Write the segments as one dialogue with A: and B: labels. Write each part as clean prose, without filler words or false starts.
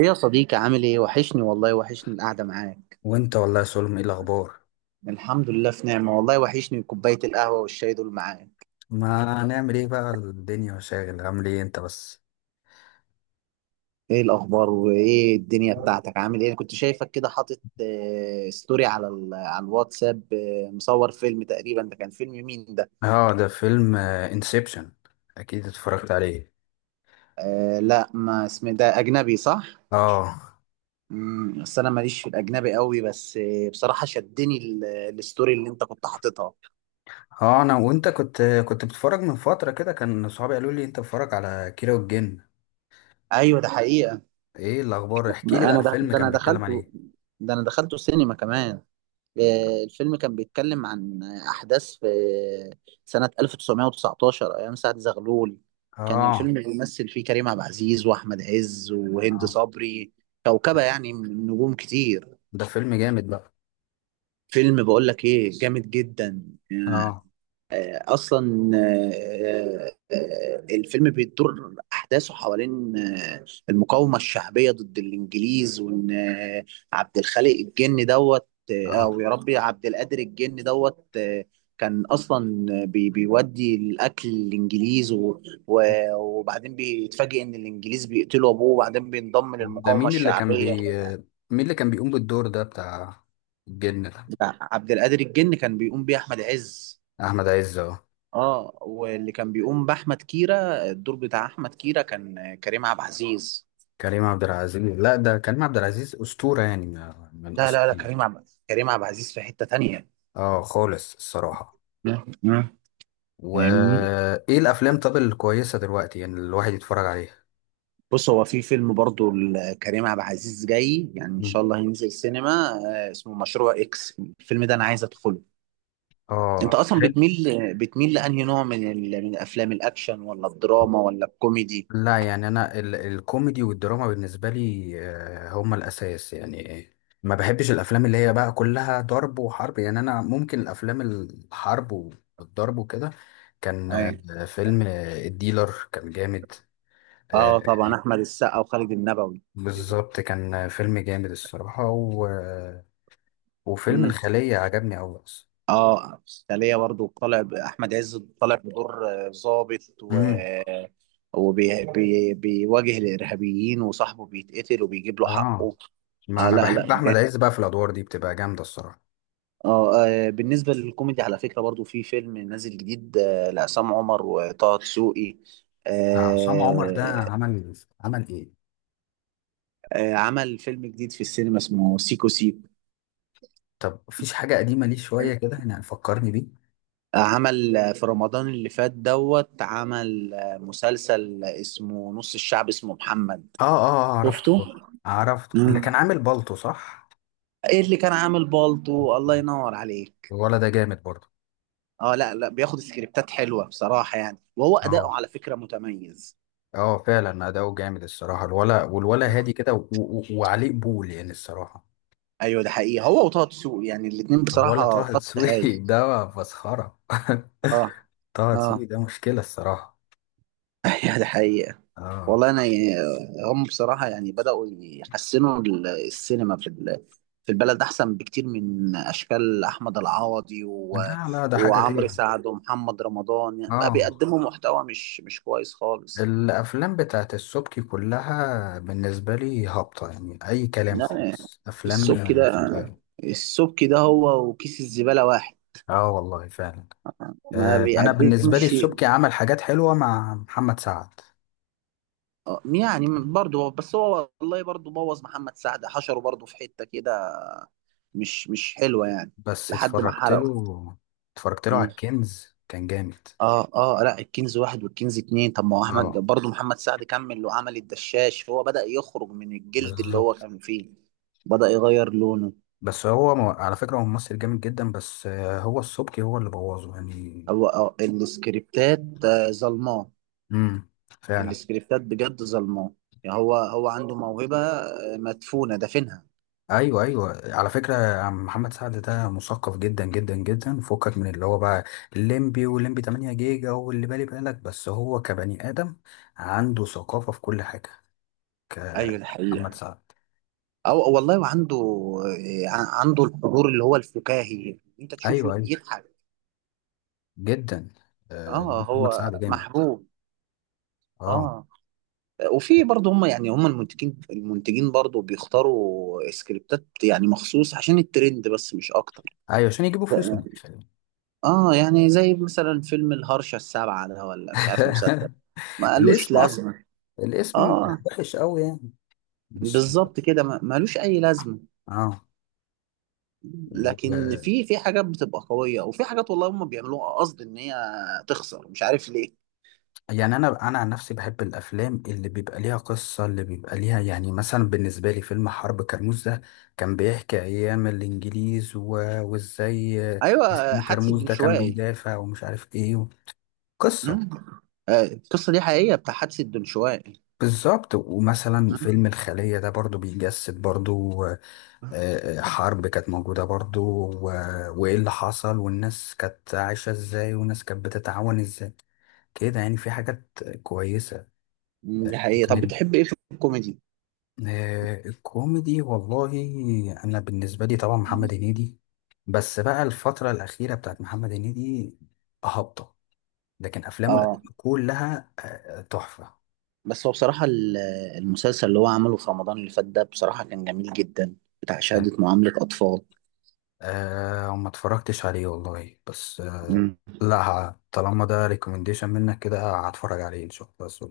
A: ايه يا صديقي، عامل ايه؟ وحشني والله، وحشني القعدة معاك.
B: وانت والله يا سلم، ايه الاخبار؟
A: الحمد لله في نعمة، والله وحشني كوباية القهوة والشاي دول معاك.
B: ما نعمل ايه بقى، الدنيا وشاغل. عامل ايه انت بس؟
A: ايه الاخبار وايه الدنيا بتاعتك؟ عامل ايه؟ أنا كنت شايفك كده حاطط ستوري على على الواتساب، مصور فيلم تقريبا. ده كان فيلم مين ده؟
B: اه ده فيلم انسبشن. اكيد اتفرجت عليه.
A: آه، لا، ما اسمه؟ ده اجنبي، صح؟
B: اه
A: بس انا ماليش في الاجنبي قوي، بس بصراحة شدني الستوري اللي انت كنت حاططها.
B: اه انا وانت كنت بتتفرج من فترة كده. كان صحابي قالوا لي انت بتتفرج على كيرة والجن.
A: ايوه، ده حقيقة.
B: ايه الاخبار؟ احكي لي بقى الفيلم
A: ده
B: كان
A: انا
B: بيتكلم عن
A: دخلته.
B: ايه.
A: ده انا دخلته السينما كمان. الفيلم كان بيتكلم عن أحداث في سنة 1919 أيام سعد زغلول. كان الفيلم
B: اه
A: بيمثل فيه كريم عبد العزيز وأحمد عز وهند
B: اه
A: صبري. كوكبة
B: ده
A: يعني من نجوم كتير.
B: ده فيلم جامد بقى.
A: فيلم، بقول لك إيه؟ جامد جدا.
B: اه
A: اصلا الفيلم بيدور احداثه حوالين المقاومه الشعبيه ضد الانجليز، وان عبد الخالق الجن دوت،
B: اه
A: او يا ربي، عبد القادر الجن دوت كان اصلا بيودي الاكل للانجليز، و- وبعدين بيتفاجئ ان الانجليز بيقتلوا ابوه، وبعدين بينضم
B: ده
A: للمقاومه
B: مين اللي كان
A: الشعبيه.
B: بي مين اللي كان بيقوم بالدور ده بتاع الجن ده؟
A: ده عبد القادر الجن كان بيقوم بيه احمد عز.
B: احمد عز.
A: اه، واللي كان بيقوم باحمد كيرة، الدور بتاع احمد كيرة كان كريم عبد العزيز.
B: كريم عبد العزيز، لا ده كريم عبد العزيز أسطورة يعني، من
A: لا لا لا،
B: أساطير.
A: كريم عبد العزيز في حتة تانية.
B: اه خالص الصراحة.
A: مم. مم. فاهمني؟
B: وإيه الأفلام طب الكويسة دلوقتي يعني الواحد يتفرج عليها؟
A: بص، هو في فيلم برضو لكريم عبد العزيز جاي يعني ان
B: مم.
A: شاء الله هينزل سينما. اسمه مشروع اكس. الفيلم ده انا عايز ادخله. انت
B: اه
A: اصلا
B: حلو.
A: بتميل لانهي نوع من افلام الاكشن ولا الدراما ولا الكوميدي؟
B: لا يعني أنا الكوميدي والدراما بالنسبة لي هما الأساس يعني. ما بحبش الأفلام اللي هي بقى كلها ضرب وحرب، يعني أنا ممكن الأفلام الحرب والضرب وكده. كان
A: اي،
B: فيلم الديلر كان جامد. آه،
A: اه، طبعا احمد السقا وخالد النبوي.
B: بالظبط كان فيلم جامد الصراحة وفيلم
A: مم.
B: الخلية عجبني أوي أصلا.
A: اه، سالية برضو طالع احمد عز طالع بدور ضابط و
B: امم،
A: وبي... بي... بيواجه الارهابيين، وصاحبه بيتقتل، وبيجيب له
B: اه.
A: حقه.
B: ما
A: آه،
B: أنا
A: لا لا،
B: بحب أحمد
A: جامد.
B: عز بقى في الأدوار دي، بتبقى جامدة الصراحة.
A: آه, اه، بالنسبه للكوميدي على فكره برضو في فيلم نازل جديد لعصام عمر وطه دسوقي.
B: ده عصام عمر
A: آه
B: ده عمل عمل إيه؟
A: آه، عمل فيلم جديد في السينما اسمه سيكو سيكو.
B: طب مفيش حاجة قديمة ليه شوية كده يعني فكرني بيه؟
A: عمل في رمضان اللي فات دوت، عمل مسلسل اسمه نص الشعب اسمه محمد.
B: عرفته.
A: شفته؟
B: عرفته اللي كان عامل بالطو صح؟
A: ايه اللي كان عامل بالطو؟ الله ينور عليك.
B: الولا ده جامد برضه.
A: اه، لا لا، بياخد سكريبتات حلوه بصراحه يعني، وهو
B: اه.
A: اداؤه على فكره متميز.
B: اه فعلا أداؤه جامد الصراحة، الولا. والولا هادي كده وعليه قبول يعني الصراحة.
A: ايوه، ده حقيقي. هو وطه دسوقي يعني الاثنين
B: الولا
A: بصراحه
B: طه
A: خط هايل.
B: دسوقي ده مسخرة
A: اه.
B: طه دسوقي
A: اه.
B: ده مشكلة الصراحة.
A: ايوه، ده حقيقه.
B: اه،
A: والله انا يعني، هم بصراحه يعني بداوا يحسنوا السينما في في البلد، احسن بكتير من اشكال احمد العوضي و...
B: لا لا ده حاجة
A: وعمرو
B: تاني.
A: سعد ومحمد رمضان، يعني بقى
B: اه
A: بيقدموا محتوى مش كويس خالص.
B: الأفلام بتاعت السبكي كلها بالنسبة لي هابطة، يعني أي كلام
A: لا،
B: خالص، أفلام
A: السبك ده
B: فاهم في الغالب.
A: السبك ده هو وكيس الزبالة واحد.
B: اه والله فعلا.
A: ما
B: آه أنا بالنسبة لي
A: بيقدمش.
B: السبكي عمل حاجات حلوة مع محمد سعد.
A: يعني برضه بس هو والله برضه بوظ محمد سعد، حشره برضه في حتة كده مش حلوة يعني.
B: بس
A: لحد ما
B: اتفرجت
A: حرقه.
B: له، اتفرجت له على
A: مم.
B: الكنز، كان جامد.
A: اه اه، لا، الكنز واحد والكنز اتنين. طب، ما هو احمد
B: اه
A: برضه محمد سعد كمل وعمل الدشاش. هو بدأ يخرج من الجلد اللي هو
B: بالظبط.
A: كان فيه. بدأ يغير لونه.
B: بس هو على فكرة هو ممثل جامد جدا، بس آه هو السبكي هو اللي بوظه يعني.
A: أو السكريبتات، ظلماء.
B: امم، فعلا.
A: السكريبتات بجد ظلماه. يعني هو عنده موهبة مدفونة دافنها.
B: ايوه ايوه على فكره، يا عم محمد سعد ده مثقف جدا جدا جدا، فكك من اللي هو بقى الليمبي والليمبي 8 جيجا واللي بالي بالك، بس هو كبني ادم عنده ثقافه في كل حاجه،
A: ايوه، ده
B: كمحمد
A: حقيقة.
B: سعد.
A: او والله، وعنده عنده الحضور اللي هو الفكاهي، انت تشوفه
B: ايوه ايوه،
A: يضحك.
B: جدا.
A: اه،
B: محمد
A: هو
B: سعد جامد.
A: محبوب.
B: اه
A: اه. وفي برضه هم يعني هم المنتجين برضه بيختاروا سكريبتات يعني مخصوص عشان الترند، بس مش اكتر.
B: ايوه عشان يجيبوا فلوس من الفيلم.
A: اه، يعني زي مثلا فيلم الهرشة السابعة ده، ولا مش عارف، مسلسل؟ ما قالوش
B: الاسم اصلا،
A: لازمة.
B: الاسم
A: اه،
B: وحش قوي يعني، مش؟
A: بالظبط كده، ملوش اي لازمه.
B: اه.
A: لكن في حاجات بتبقى قويه، وفي حاجات والله هم بيعملوها قصد ان هي تخسر، مش عارف ليه.
B: يعني انا عن نفسي بحب الافلام اللي بيبقى ليها قصه، اللي بيبقى ليها، يعني مثلا بالنسبه لي فيلم حرب كرموز ده كان بيحكي ايام الانجليز وازاي
A: ايوه،
B: مسكين
A: حادثه
B: كرموز ده كان
A: الدنشواقي.
B: بيدافع ومش عارف ايه قصه.
A: مم. القصه دي حقيقيه، بتاع حادثه الدنشواقي.
B: بالظبط. ومثلا فيلم
A: مم.
B: الخليه ده برضو بيجسد برضو، حرب كانت موجوده برضو و... وايه اللي حصل، والناس كانت عايشه ازاي، والناس كانت بتتعاون ازاي كده، يعني في حاجات كويسه.
A: مم. دي حقيقيه. طب، بتحب ايه في الكوميدي؟
B: الكوميدي والله انا بالنسبه لي طبعا محمد هنيدي، بس بقى الفتره الاخيره بتاعت محمد هنيدي هابطه، لكن افلامه
A: اه،
B: القديمه كلها تحفه.
A: بس هو بصراحه المسلسل اللي هو عمله في رمضان اللي فات ده بصراحه كان جميل جدا، بتاع
B: يعني
A: شهاده معامله اطفال.
B: أه ما اتفرجتش عليه والله، بس أه لا طالما ده ريكومنديشن منك كده، هتفرج عليه ان شاء الله بس.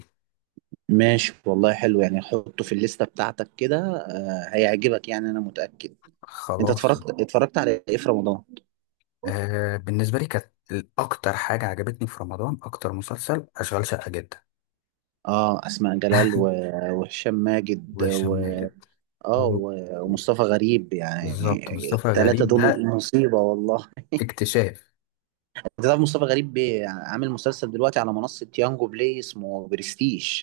A: ماشي والله، حلو يعني. حطه في الليستة بتاعتك كده، هيعجبك يعني، أنا متأكد. أنت
B: خلاص.
A: اتفرجت على إيه في رمضان؟
B: أه بالنسبه لي كانت اكتر حاجه عجبتني في رمضان، اكتر مسلسل اشغال شقه جدا.
A: أسماء جلال و... وهشام ماجد
B: وهشام
A: و...
B: ماجد.
A: آه و... ومصطفى غريب،
B: بالظبط،
A: يعني
B: مصطفى
A: التلاتة
B: غريب
A: دول
B: ده
A: مصيبة والله.
B: اكتشاف.
A: أنت تعرف مصطفى غريب عامل مسلسل دلوقتي على منصة يانجو بلاي اسمه برستيج؟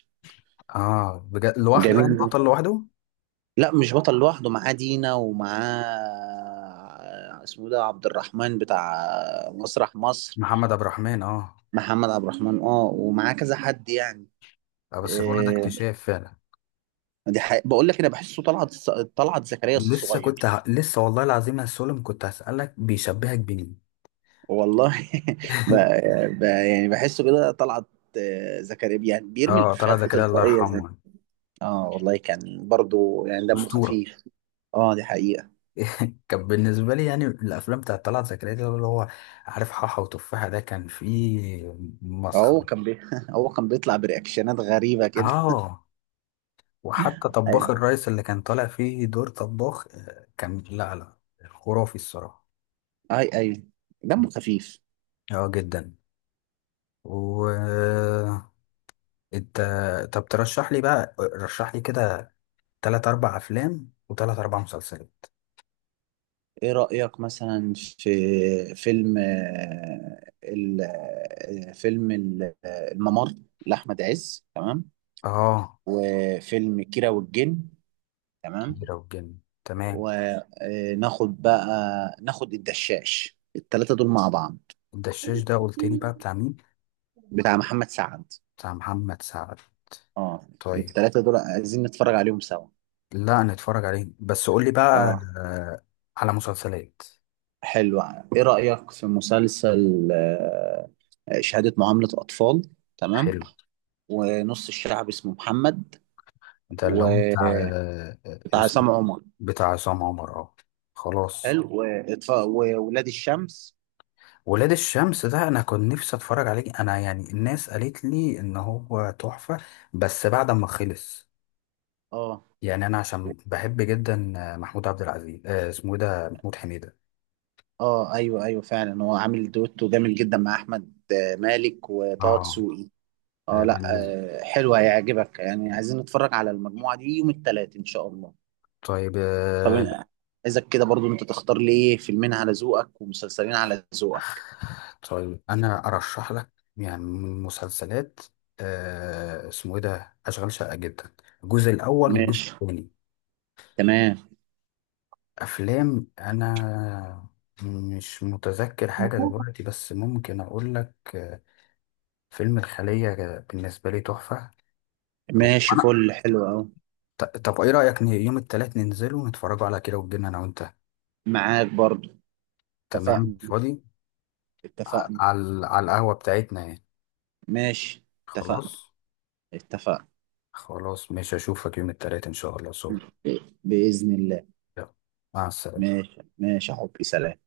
B: اه بجد لوحده يعني،
A: جميل.
B: بطل لوحده.
A: لا، مش بطل لوحده، معاه دينا ومعاه اسمه ده عبد الرحمن بتاع مسرح مصر.
B: محمد عبد الرحمن اه.
A: محمد عبد الرحمن، اه، ومعاه كذا حد يعني.
B: بس الولد ده
A: إيه.
B: اكتشاف فعلا.
A: دي حقيقة. بقول لك انا بحسه طلعت، طلعت زكريا
B: لسه كنت
A: الصغير.
B: لسه والله العظيم يا سولم كنت هسألك بيشبهك بمين.
A: والله ب... يعني بحسه كده طلعت، زكريا، يعني بيرمي
B: اه
A: الافيهات
B: طلعت زكريا الله
A: بتلقائيه زي.
B: يرحمه يعني،
A: اه والله، كان برضو يعني دمه
B: أسطورة.
A: خفيف. اه، دي حقيقه.
B: كان بالنسبة لي يعني الأفلام بتاعت طلعت زكريا دي اللي هو عارف، حاحة وتفاحة ده كان فيه
A: هو
B: مسخرة.
A: كان بي... هو كان بيطلع برياكشنات غريبه كده.
B: اه وحتى طباخ
A: ايوه.
B: الريس اللي كان طالع فيه دور طباخ، كان لا خرافي الصراحة.
A: اي، ايوه، دمه خفيف.
B: اه جدا. و انت طب ترشح لي بقى، رشح لي كده تلات اربع افلام وتلات اربع مسلسلات.
A: ايه رأيك مثلا في فيلم آه، ال- آه، فيلم ال- آه، الممر لأحمد عز؟ تمام.
B: اه
A: وفيلم كيرة والجن. تمام.
B: كبيرة والجن تمام.
A: وناخد بقى ناخد الدشاش التلاتة دول مع بعض،
B: الدشاش ده قلت لي بقى بتاع مين؟
A: بتاع محمد سعد.
B: بتاع محمد سعد.
A: اه،
B: طيب.
A: التلاتة دول عايزين نتفرج عليهم سوا.
B: لا نتفرج عليه بس، قول لي بقى.
A: اه،
B: آه، على مسلسلات.
A: حلو. ايه رأيك في مسلسل شهادة معاملة أطفال؟ تمام.
B: حلو.
A: ونص الشعب اسمه محمد
B: ده اللي
A: و...
B: هو بتاع،
A: بتاع
B: اسمه،
A: عصام عمر.
B: بتاع عصام عمر اه. خلاص.
A: حلو، وإطفاء وولاد الشمس.
B: ولاد الشمس ده انا كنت نفسي اتفرج عليه، انا يعني الناس قالت لي ان هو تحفة، بس بعد ما خلص.
A: اه
B: يعني انا عشان بحب جدا محمود عبد العزيز، آه اسمه ايه ده، محمود حميدة.
A: اه، ايوه ايوه، فعلا هو عامل دويتو جامد جدا مع احمد مالك وطه
B: اه
A: دسوقي. اه، لا.
B: بالنسبة.
A: حلو هيعجبك يعني. عايزين نتفرج على المجموعه دي يوم الثلاث ان شاء الله.
B: طيب
A: طب،
B: آه.
A: أنا عايزك كده برضو انت تختار لي ايه فيلمين على ذوقك ومسلسلين على ذوقك.
B: طيب انا ارشح لك، يعني من مسلسلات، آه اسمه ايه ده، اشغال شقة جدا، الجزء الاول والجزء
A: ماشي.
B: الثاني.
A: تمام.
B: افلام انا مش متذكر حاجة دلوقتي، بس ممكن اقول لك، فيلم الخلية بالنسبة لي تحفة.
A: ماشي،
B: وأنا
A: فل، حلو اهو.
B: طب إيه رأيك يوم التلات ننزل ونتفرجوا على كده وتجينا أنا وأنت؟
A: معاك برضو.
B: تمام
A: اتفقنا.
B: فاضي.
A: اتفقنا.
B: على على القهوة بتاعتنا يعني.
A: ماشي، اتفقنا.
B: خلاص.
A: اتفقنا.
B: خلاص مش هشوفك يوم التلات إن شاء الله، سو
A: بإذن الله.
B: يلا مع السلامة.
A: ماشي ماشي يا حبي، سلام.